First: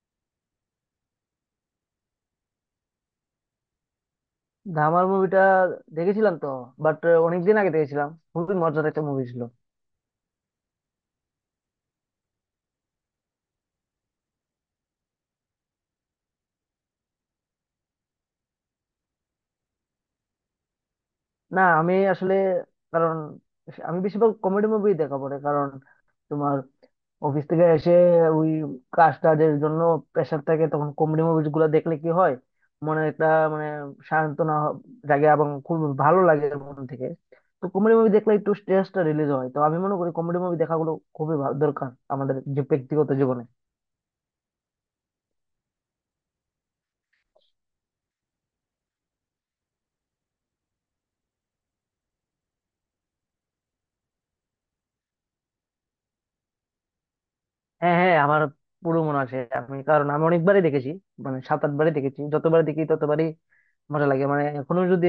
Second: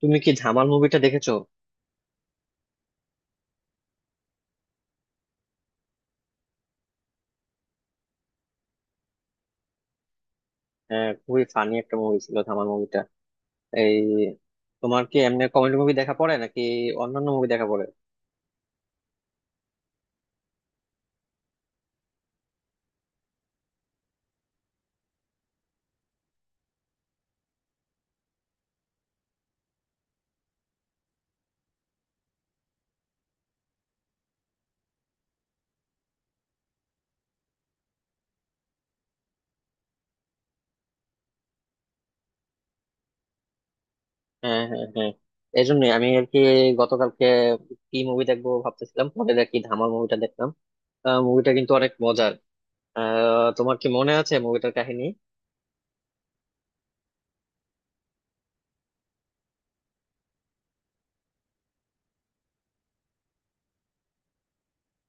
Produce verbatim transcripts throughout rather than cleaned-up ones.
তুমি কি ধামাল মুভিটা দেখেছো? ধামাল মুভিটা দেখেছিলাম তো, বাট অনেকদিন আগে দেখেছিলাম, খুবই মজার একটা মুভি ছিল। হ্যাঁ, খুবই ফানি একটা মুভি ছিল ধামাল মুভিটা। এই তোমার কি এমনি কমেডি মুভি দেখা পড়ে নাকি? অন্যান্য মুভি দেখা পড়ে? না আমি আসলে, কারণ আমি বেশিরভাগ কমেডি মুভি দেখা পড়ে, কারণ তোমার অফিস থেকে এসে ওই কাজ টাজের জন্য প্রেশার থাকে, তখন কমেডি মুভি গুলো দেখলে কি হয়, মনে একটা মানে সান্ত্বনা হ- জাগে এবং খুব ভালো লাগে মন থেকে। তো কমেডি মুভি দেখলে একটু স্ট্রেসটা রিলিজ হয়, তো আমি মনে করি কমেডি মুভি দেখাগুলো খুবই ভালো, দরকার আমাদের যে ব্যক্তিগত জীবনে। হ্যাঁ, হ্যাঁ, হ্যাঁ। এই জন্য আমি আর কি গতকালকে কি মুভি দেখবো ভাবতেছিলাম, পরে দেখি ধামাল মুভিটা দেখলাম। মুভিটা কিন্তু অনেক মজার। আহ, তোমার কি মনে আছে মুভিটার কাহিনী? হ্যাঁ হ্যাঁ, আমার পুরো মনে আছে, আমি কারণ আমি অনেকবারই দেখেছি, মানে সাত আটবারই দেখেছি, যতবার দেখি ততবারই মজা লাগে। মানে এখনো যদি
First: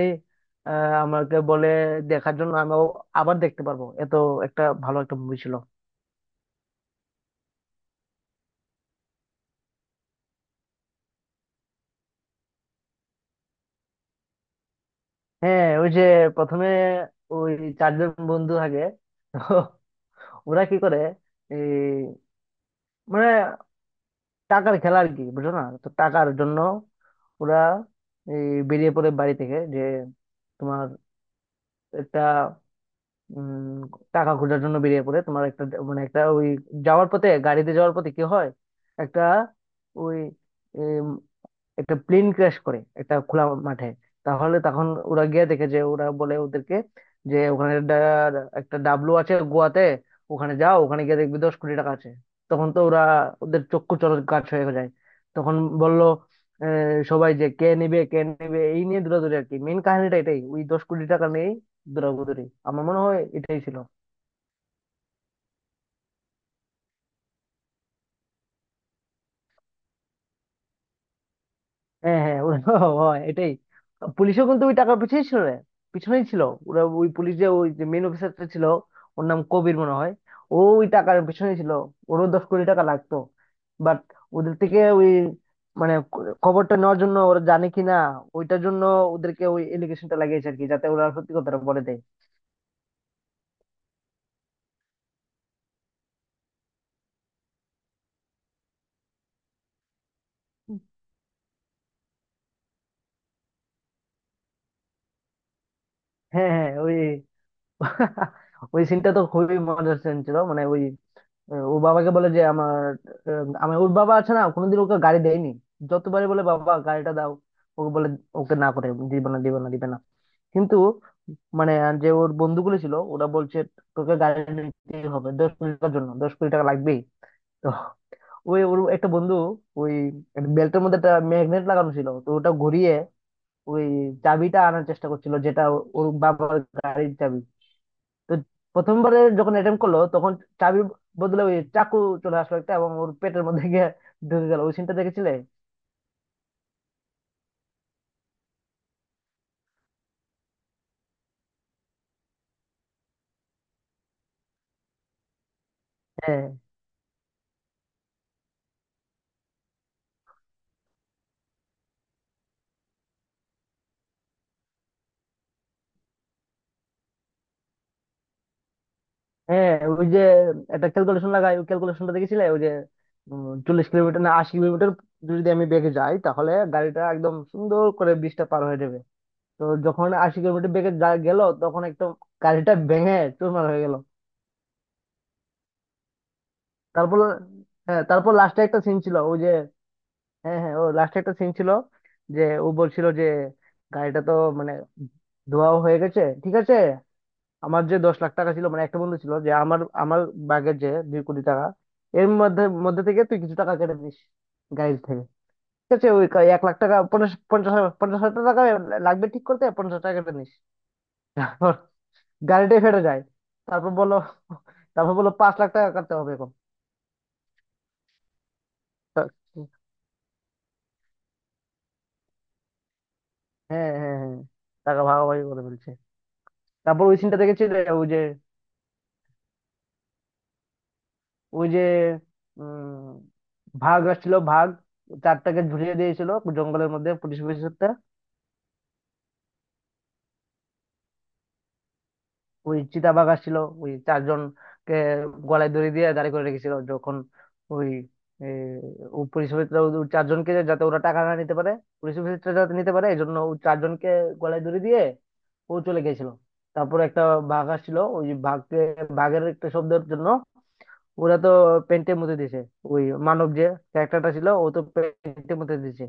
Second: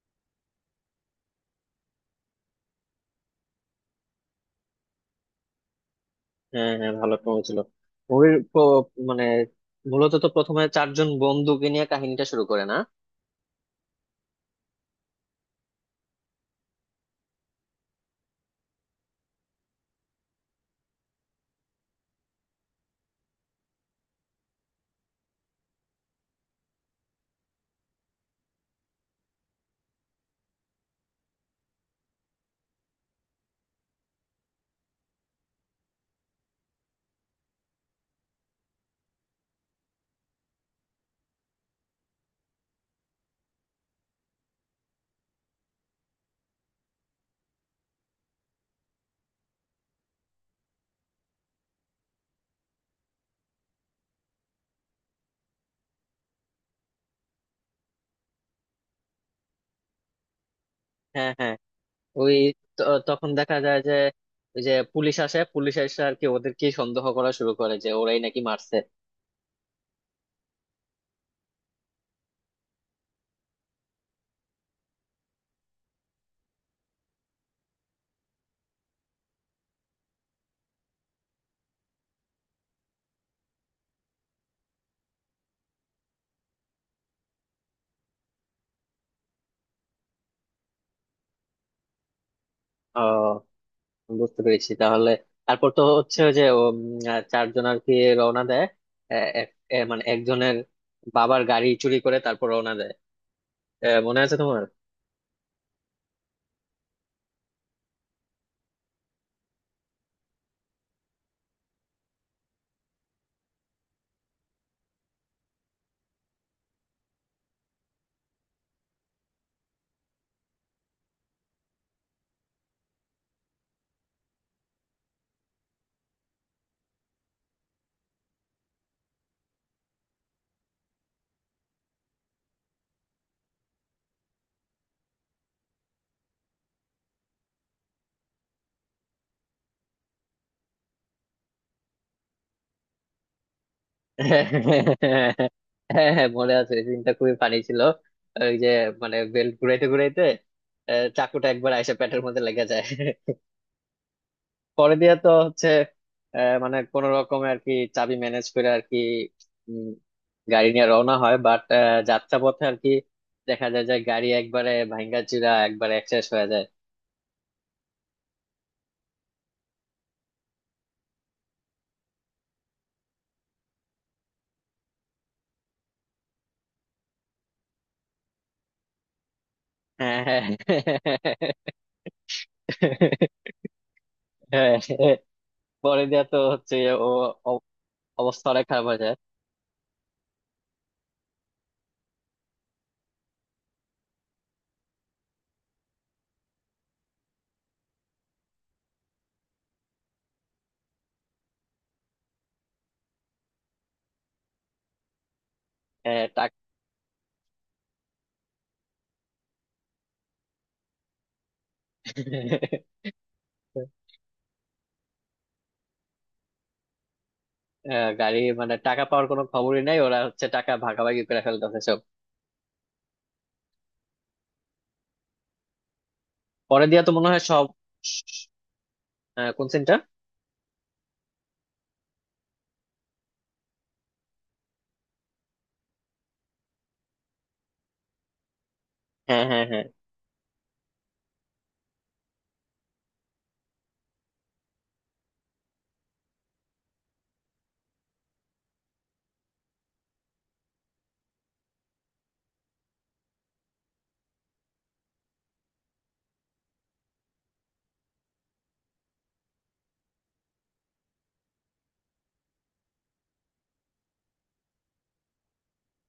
আহ আমাকে বলে দেখার জন্য, আমি আবার দেখতে পারবো, এত একটা ভালো একটা মুভি ছিল। হ্যাঁ, হ্যাঁ, ভালো একটা মুভি ছিল। মুভির মানে মূলত তো প্রথমে চারজন বন্ধুকে নিয়ে কাহিনীটা শুরু করে না? হ্যাঁ ওই যে প্রথমে ওই চারজন বন্ধু আগে, তো ওরা কি করে এই মানে টাকার খেলা আর কি, বুঝো না? তো টাকার জন্য ওরা এই বেরিয়ে পড়ে বাড়ি থেকে, যে তোমার একটা উম টাকা খোঁজার জন্য বেরিয়ে পড়ে, তোমার একটা মানে একটা ওই যাওয়ার পথে গাড়িতে যাওয়ার পথে কি হয়, একটা ওই একটা প্লেন ক্র্যাশ করে একটা খোলা মাঠে। তাহলে তখন ওরা গিয়ে দেখে, যে ওরা বলে ওদেরকে যে ওখানে ডা- একটা ডাবলু আছে গোয়াতে, ওখানে যাও, ওখানে গিয়ে দেখবি দশ কোটি টাকা আছে। তখন তো ওরা ওদের চক্ষু চড়ক গাছ হয়ে যায়। তখন বললো আহ, সবাই যে কে নেবে কে নেবে এই নিয়ে দৌড়াদৌড়ি, আর কি মেন কাহিনীটা এটাই, ওই দশ কোটি টাকা হ্যাঁ, নিয়েই হ্যাঁ। ওই দৌড়াদৌড়ি। আমার মনে ত- হয় তখন দেখা এটাই ছিল। যায় যে ওই যে পুলিশ আসে, পুলিশ এসে আর কি ওদেরকে সন্দেহ করা শুরু করে যে ওরাই নাকি মারছে। হ্যাঁ হ্যাঁ ওরা হয় এটাই, পুলিশও কিন্তু ওই টাকার পিছনেই ছিল রে, পিছনেই ছিল। ওরা ওই পুলিশ, যে ওই যে মেন অফিসারটা ছিল, ওর নাম কবির মনে হয়, ও ওই টাকার পিছনেই ছিল, ওরও দশ কোটি টাকা লাগতো। বাট ওদের থেকে ওই মানে ক- খবরটা নেওয়ার জন্য, ওরা জানে কি না ওইটার জন্য ওদেরকে ওই এলিগেশনটা লাগিয়েছে আর কি, যাতে ওরা সত্যি কথাটা বলে দেয়। ও, বুঝতে পেরেছি। তাহলে তারপর তো হচ্ছে ওই যে ও, উম, আহ, চারজন আর কি রওনা দেয়। এ- এক- এ মানে একজনের বাবার গাড়ি চুরি করে তারপর রওনা দেয়। এ, মনে আছে তোমার? হ্যাঁ হ্যাঁ ওই ওই সিনটা তো খুবই মজার সিন ছিল, মানে ওই ও বাবাকে বলে যে আমার আহ, আমি ওর বাবা আছে না, কোনোদিন ওকে গাড়ি দেয়নি, যতবারই বলে বাবা গাড়িটা দাও, ওকে বলে ওকে না করে দিবে না দিবে না দিবে না। কিন্তু মানে যে ওর বন্ধুগুলো ছিল ওরা বলছে তোকে গাড়ি নিতেই হবে, দশ কোটি টাকার জন্য, দশ কোটি টাকা লাগবেই। তো ওই ওর একটা বন্ধু ওই বেল্টের মধ্যে একটা ম্যাগনেট লাগানো ছিল, তো ওটা ঘুরিয়ে ওই চাবিটা আনার চেষ্টা করছিল, যেটা ওর বাবার গাড়ির চাবি। তো প্রথমবারে যখন অ্যাটেম্প করলো তখন চাবির বদলে ওই চাকু চলে আসলো একটা, এবং ওর পেটের মধ্যে গিয়ে ঢুকে গেল, ওই সিনটা হ্যাঁ, দেখেছিলে? হ্যাঁ, মনে আছে। এই দিনটা খুবই ফানি ছিল। ওই যে মানে বেল্ট ঘুরাইতে ঘুরাইতে আহ, চাকুটা একবার আইসা পেটের মধ্যে লেগে যায়। পরে দিয়ে তো হচ্ছে হ্যাঁ আহ, মানে কোন রকমে আর কি চাবি ম্যানেজ করে আর কি উম, গাড়ি নিয়ে রওনা হয়, বাট যাত্রা পথে আর কি দেখা যায় যে গাড়ি একবারে ভাঙ্গা চিরা একবারে শেষ হয়ে যায়। হ্যাঁ ওই যে একটা ক্যালকুলেশন লাগাই, ওই ক্যালকুলেশনটা দেখেছিলে? ওই যে উম, চল্লিশ কিলোমিটার না আশি কিলোমিটার যদি আমি বেগে যাই, তাহলে গাড়িটা একদম সুন্দর করে ব্রিজটা পার হয়ে যাবে। তো যখন আশি হ্যাঁ, কিলোমিটার বেগে হ্যাঁ, যা- গেল তখন একদম গাড়িটা ভেঙে চুরমার হয়ে গেল। হ্যাঁ, হ্যাঁ। পরে দিয়ে তো হচ্ছে ও তারপর অ- হ্যাঁ, তারপর অবস্থা লাস্টে অনেক একটা খারাপ সিন হয়ে যায়। ছিল ওই যে, হ্যাঁ হ্যাঁ ও লাস্টে একটা সিন ছিল, যে ও বলছিল যে গাড়িটা তো মানে ধোয়া হয়ে গেছে, ঠিক আছে আমার যে দশ লাখ টাকা ছিল, মানে একটা বন্ধু ছিল যে আমার আমার ব্যাগের যে দুই কোটি টাকা এর মধ্যে মধ্যে থেকে তুই কিছু টাকা কেটে দিস গাড়ির থেকে। ঠিক আছে হ্যাঁ, ওই কা- টাক- এক লাখ টাকা, পঞ্চাশ পঞ্চাশ হাজার- পঞ্চাশ হাজার টাকা লাগবে ঠিক করতে, পঞ্চাশ টাকা কেটে নিস। তারপর গাড়িটাই ফেটে যায়, তারপর বললো, তারপর বললো পাঁচ লাখ টাকা কাটতে হবে এখন। আহ, গাড়ি মানে টাকা পাওয়ার তা- কোনো খবরই নাই, ওরা হচ্ছে টাকা ভাগাভাগি করে ফেলতেছে সব। হ্যাঁ হ্যাঁ হ্যাঁ, টাকা ভাগাভাগি করে ফেলছে। পরে দিয়ে তারপর তো ওই মনে সিনটা হয় সব। দেখেছিলে? ওই যে, আহ, কোন সিনটা? ওই যে উম ভাগ আসছিল ভাগ, চারটাকে ঝুলিয়ে দিয়েছিল জঙ্গলের মধ্যে পুলিশ অফিসারটা। হ্যাঁ, হ্যাঁ, হ্যাঁ, ওই চিতাবাঘ আসছিল, ওই চারজনকে গলায় দড়ি দিয়ে দাঁড় করে রেখেছিল যখন ওই এ, ও পুলিশ অফিসার ওই চারজনকে যাতে ওরা টাকা না নিতে পারে, পুলিশ অফিসারটা যাতে নিতে পারে এই জন্য, ও চারজনকে গলায় দড়ি দিয়ে ও চলে গেছিল। তারপর একটা বাঘ আসছিল, ওই বাঘকে বাঘের একটা শব্দের জন্য ওরা তো পেন্টে মুতে দিছে, ওই মানব যে ক্যারেক্টারটা ছিল ও তো পেন্টে মুতে দিছে।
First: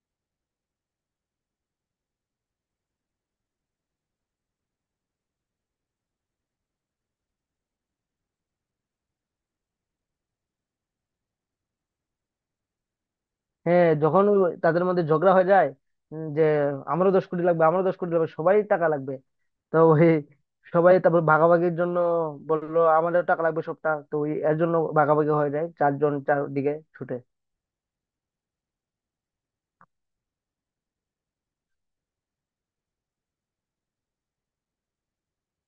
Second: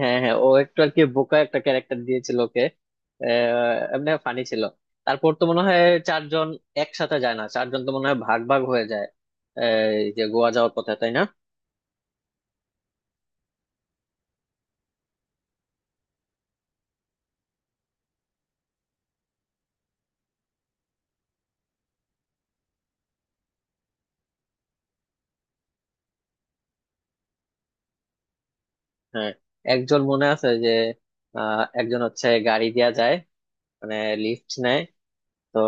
হ্যাঁ, হ্যাঁ। ও একটু আর কি বোকা একটা ক্যারেক্টার দিয়েছিল ওকে। আহ, এমনি ফানি ছিল। তারপর তো মনে হয় চারজন একসাথে যায় না, চারজন তো মনে হয় ভাগ ভাগ হয়ে যায়। আহ, এই যে গোয়া যাওয়ার পথে, তাই না? হ্যাঁ যখন ওই তাদের মধ্যে ঝগড়া হয়ে যায়, উম, যে আমারও দশ কোটি লাগবে, আমারও দশ কোটি লাগবে, সবাই টাকা লাগবে। তো ওই সবাই তারপর ভাগাভাগির জন্য বললো আমারও টাকা লাগবে, সবটা তো ওই এর জন্য ভাগাভাগি হয়ে যায়, চারজন চারদিকে ছুটে। হ্যাঁ। একজন মনে আছে যে আহ, একজন হচ্ছে গাড়ি দিয়া যায়, মানে লিফট নেয়। তো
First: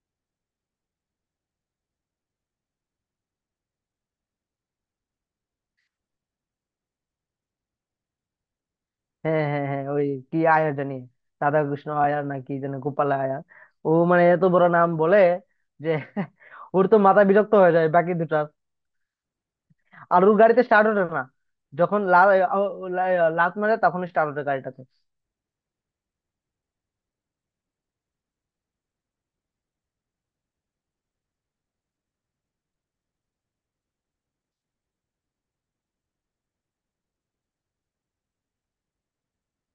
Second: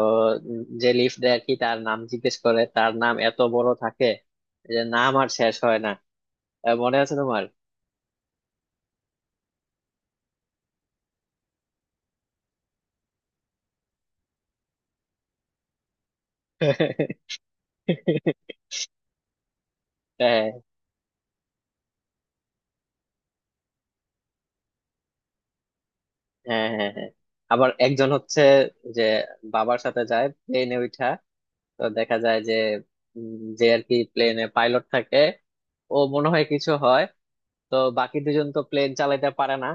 উম, যে লিফট দেয় আর কি তার নাম জিজ্ঞেস করে, তার নাম এত বড় থাকে যে নাম আর শেষ হয় না। আহ, মনে আছে তোমার? হ্যাঁ হ্যাঁ হ্যাঁ, ওই কি আয়ার জানি, রাধাকৃষ্ণ আয়ার না কি যেন গোপাল আয়ার, ও মানে এত বড় নাম বলে যে ওর তো মাথা বিরক্ত হয়ে যায় বাকি দুটার, আর ওর হ্যাঁ, গাড়িতে স্টার্ট ওঠে না। যখন লা- ও- ও- লা- লাত মারে তখন স্টার্ট ওঠে গাড়িটাতে। হ্যাঁ, হ্যাঁ, হ্যাঁ, হ্যাঁ। আবার একজন হচ্ছে যে বাবার সাথে যায় প্লেনে উঠা। তো দেখা যায় যে উম, যে আর কি প্লেনে পাইলট থাকে। ও মনে হয় কিছু হয়। তো বাকি দুজন তো প্লেন চালাতে পারে না।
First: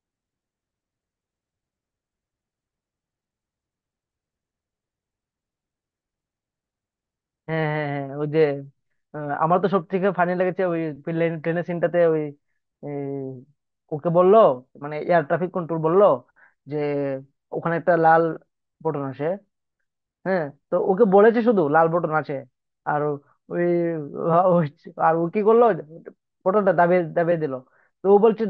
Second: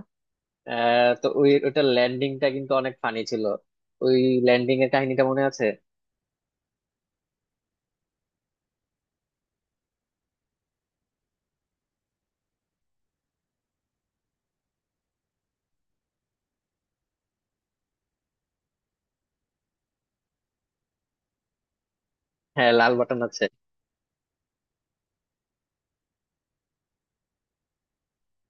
আহ, তো ওই ওটা ল্যান্ডিংটা কিন্তু অনেক ফানি ছিল। ওই ল্যান্ডিং এর কাহিনীটা মনে আছে? হ্যাঁ হ্যাঁ হ্যাঁ ওই যে আহ, আমার তো সব থেকে ফানি লেগেছে ওই ট্রেনের সিনটাতে, ওই এই, ওকে বললো মানে এয়ার ট্রাফিক কন্ট্রোল বললো যে ওখানে একটা লাল বটন আছে, হ্যাঁ, তো ওকে বলেছে শুধু লাল বটন আছে। হ্যাঁ, লাল আর ও- বাটন আছে। ওই ও- আর ও কি করলো, বটনটা দাবিয়ে দাবিয়ে দিল। তো ও বলছে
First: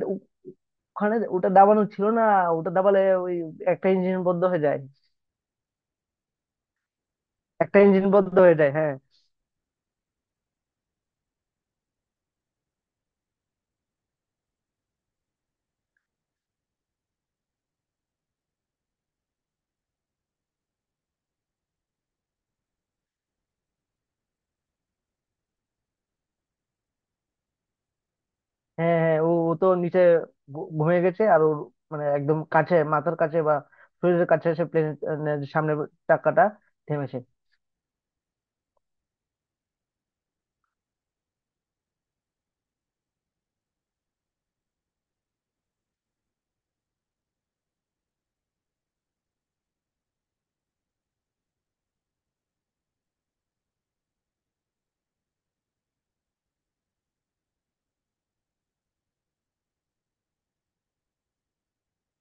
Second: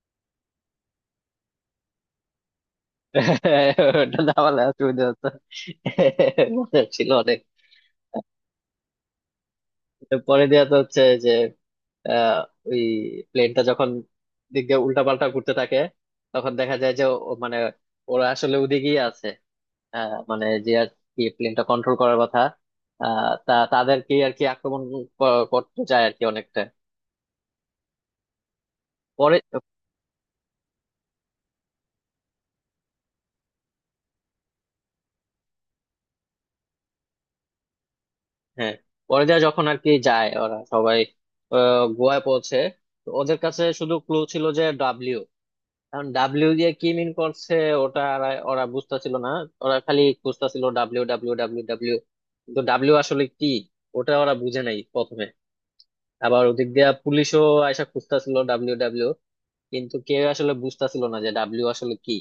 ওখানে ওটা দাবানো ছিল না, ওটা দাবালে ওই একটা ইঞ্জিন ওটা বন্ধ দাবালে হয়ে যায়, অসুবিধা হতো। মজা ছিল অনেক। একটা ইঞ্জিন বন্ধ হয়ে যায় হ্যাঁ। পরে দেয়া তো হচ্ছে যে আহ, ওই প্লেনটা যখন দিক দিয়ে উল্টা পাল্টা ঘুরতে থাকে, তখন দেখা যায় যে ও- মানে ওরা আসলে ওদিকেই আছে। আহ, মানে যে আর কি প্লেনটা কন্ট্রোল করার কথা। আহ, তা তাদেরকে আর কি আক্রমণ ক- করতে যায় আর কি অনেকটা হ্যাঁ হ্যাঁ ও পরে। ও তো নিচে ঘু- ঘুমিয়ে গেছে, আর ওর মানে একদম কাছে মাথার কাছে বা শরীরের কাছে সে প্লেনের সামনে চাকাটা থেমেছে। হ্যাঁ। পরে দেয়া যখন আর কি যায় ওরা সবাই আহ, গোয়ায় পৌঁছে। তো ওদের কাছে শুধু ক্লু ছিল যে ডাব্লিউ। কারণ ডাব্লিউ দিয়ে কি মিন করছে ওটা আর- ওরা বুঝতেছিল না। ওরা খালি বুঝতেছিল ডাব্লিউ, ডাব্লিউ, ডাব্লিউ, ডাব্লিউ। কিন্তু ডাব্লিউ আসলে কি, ওটা ওরা বুঝে নাই প্রথমে। আবার ওদিক দিয়ে পুলিশও আয়সা খুঁজতেছিল ডাব্লিউ, ডাব্লিউ। কিন্তু কেউ আসলে বুঝতেছিল না যে ডাব্লিউ আসলে কি।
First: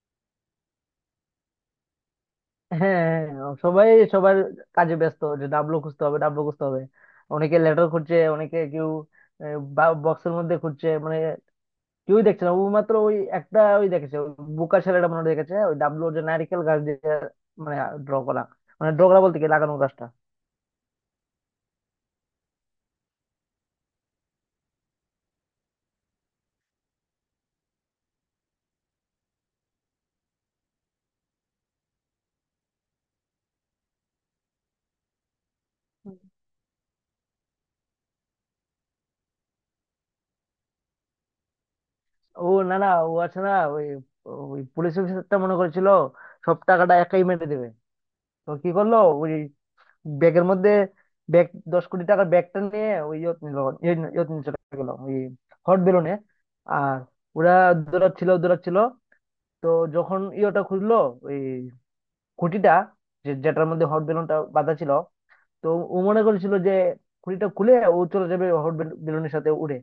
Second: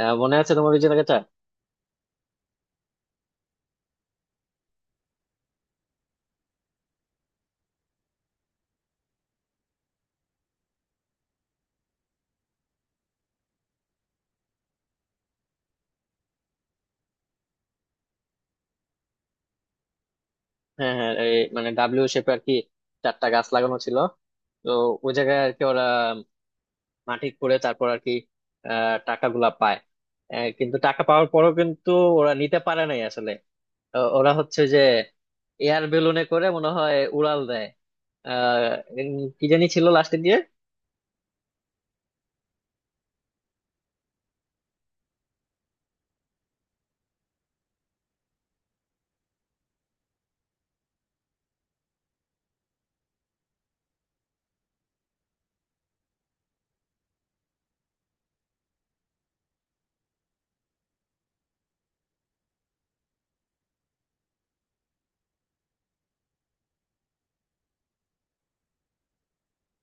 আহ, মনে আছে তোমার ওই জায়গাটা? হ্যাঁ হ্যাঁ, সবাই সবার কাজে ব্যস্ত, যে ডাবলু খুঁজতে হবে ডাবলু খুঁজতে হবে। অনেকে লেটার খুঁজছে, অনেকে কেউ বক্সের মধ্যে খুঁজছে, মানে কেউই দেখছে না, ও মাত্র ওই একটা ওই দেখেছে, ওই বোকা ছেলেটা মনে হয় দেখেছে, ওই ডাবলু যে নারকেল গাছ দিয়ে মানে ড্র করা, মানে ড্র করা বলতে কি লাগানো গাছটা। হ্যাঁ, হ্যাঁ, এই মানে ডাব্লিউ শেপে আর কি চারটা গাছ লাগানো ছিল। তো ওই জায়গায় আর কি ওরা মাটি করে তারপর আর কি আহ টাকাগুলা পায়। আহ, কিন্তু টাকা পাওয়ার পরও কিন্তু ওরা নিতে পারে নাই আসলে। ও- ওরা হচ্ছে যে এয়ার বেলুনে করে মনে হয় উড়াল দেয়। আহ উম, কি জানি ছিল লাস্টের দিয়ে। ও না না ও আছে না ওই, ওই পুলিশ অফিসারটা মনে করেছিল সব টাকাটা একাই মেরে দেবে। তো কি করলো ওই ব্যাগের মধ্যে ব্যাগ, দশ কোটি টাকার ব্যাগটা নিয়ে ওই ইয়ত নিল, ইয়ে- ইয়ত নিয়ে চলে গেলো ওই হট বেলুনে। আর ওরা দৌড়াচ্ছিল দৌড়াচ্ছিল, তো যখন ইয়েটা খুললো ওই খুঁটিটা, যে যেটার মধ্যে হট বেলুনটা বাঁধা ছিল, তো ও মনে করেছিল যে খুঁটিটা খুলে ও চলে যাবে হট বেলুনের সাথে উড়ে।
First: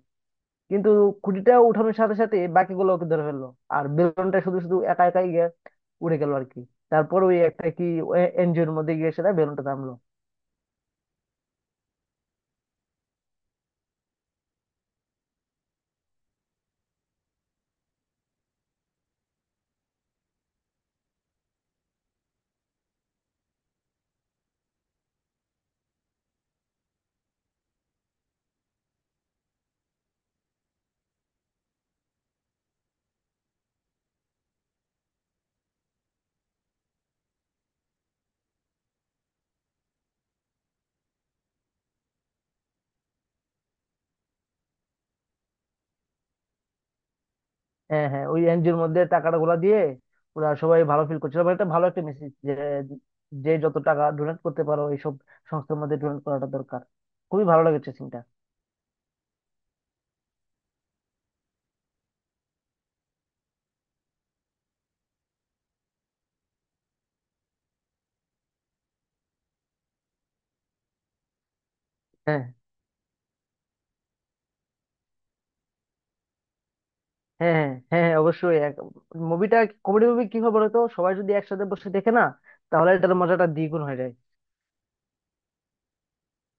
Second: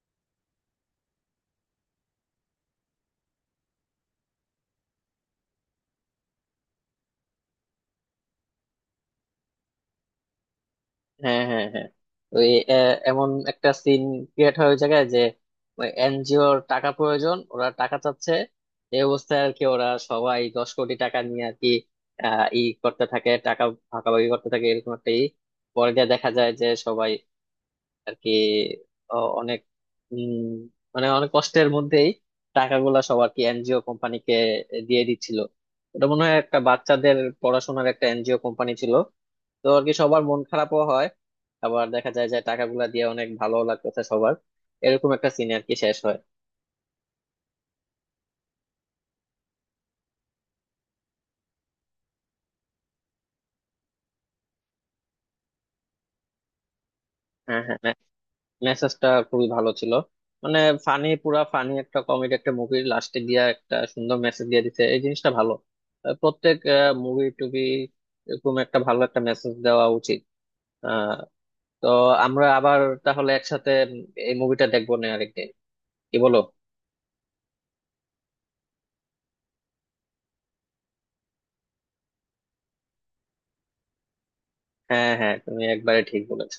কিন্তু খুঁটিটা উঠানোর সাথে সাথে বাকিগুলো ওকে ধরে ফেললো, আর বেলুনটা শুধু শুধু একা একাই গিয়ে উড়ে গেল আর কি। তারপর ওই একটা কি এনজিওর মধ্যে গিয়ে সেটা বেলুনটা থামলো। হ্যাঁ, হ্যাঁ, হ্যাঁ, ওই আহ, এমন একটা সিন ক্রিয়েট হয় ওই জায়গায় যে এনজিওর টাকা প্রয়োজন, ওরা টাকা চাচ্ছে। এই অবস্থায় আর কি ওরা সবাই দশ কোটি টাকা নিয়ে আর কি আহ ই করতে থাকে, টাকা ভাগাভাগি করতে থাকে এরকম একটা ই। পরে গিয়ে দেখা যায় যে সবাই আর কি অ- অনেক উম, মানে অনেক কষ্টের মধ্যেই টাকাগুলা সব আর কি এনজিও কোম্পানিকে দিয়ে দিচ্ছিল। ওটা মনে হয় একটা বাচ্চাদের পড়াশোনার একটা এনজিও কোম্পানি ছিল। তো আর কি সবার মন খারাপও হয়, আবার দেখা যায় যে টাকাগুলা দিয়ে অনেক ভালো লাগতেছে সবার। এরকম একটা সিন আর কি শেষ হয়। হ্যাঁ হ্যাঁ ওই এনজিওর মধ্যে টাকাটা গুলা দিয়ে ওরা সবাই ভালো ফিল করছিল, মানে এটা ভালো একটা মেসেজ, যে যে যত টাকা ডোনেট করতে পারো এইসব সংস্থার মধ্যে, ডোনেট করাটা দরকার। খুবই হ্যাঁ, ভালো হ্যাঁ, লেগেছে সিনটা। মেসেজটা খুবই ভালো ছিল। মানে ফানি, পুরা ফানি একটা কমেডি একটা মুভির লাস্টে গিয়া একটা সুন্দর মেসেজ দিয়ে দিতে, এই জিনিসটা ভালো। আহ, প্রত্যেক মুভি টুবি এরকম একটা ভালো একটা মেসেজ দেওয়া উচিত। আহ তো হ্যাঁ আমরা আবার তাহলে একসাথে উম এই মুভিটা দেখবো না আরেকদিন? কি বলো? হ্যাঁ হ্যাঁ হ্যাঁ হ্যাঁ, অবশ্যই। মুভিটা, কমেডি মুভি কি হয় বলতো, সবাই যদি একসাথে বসে দেখে না, তাহলে এটার মজাটা দ্বিগুণ হয়ে যায়। হ্যাঁ, হ্যাঁ, তুমি একবারে ঠিক বলেছ।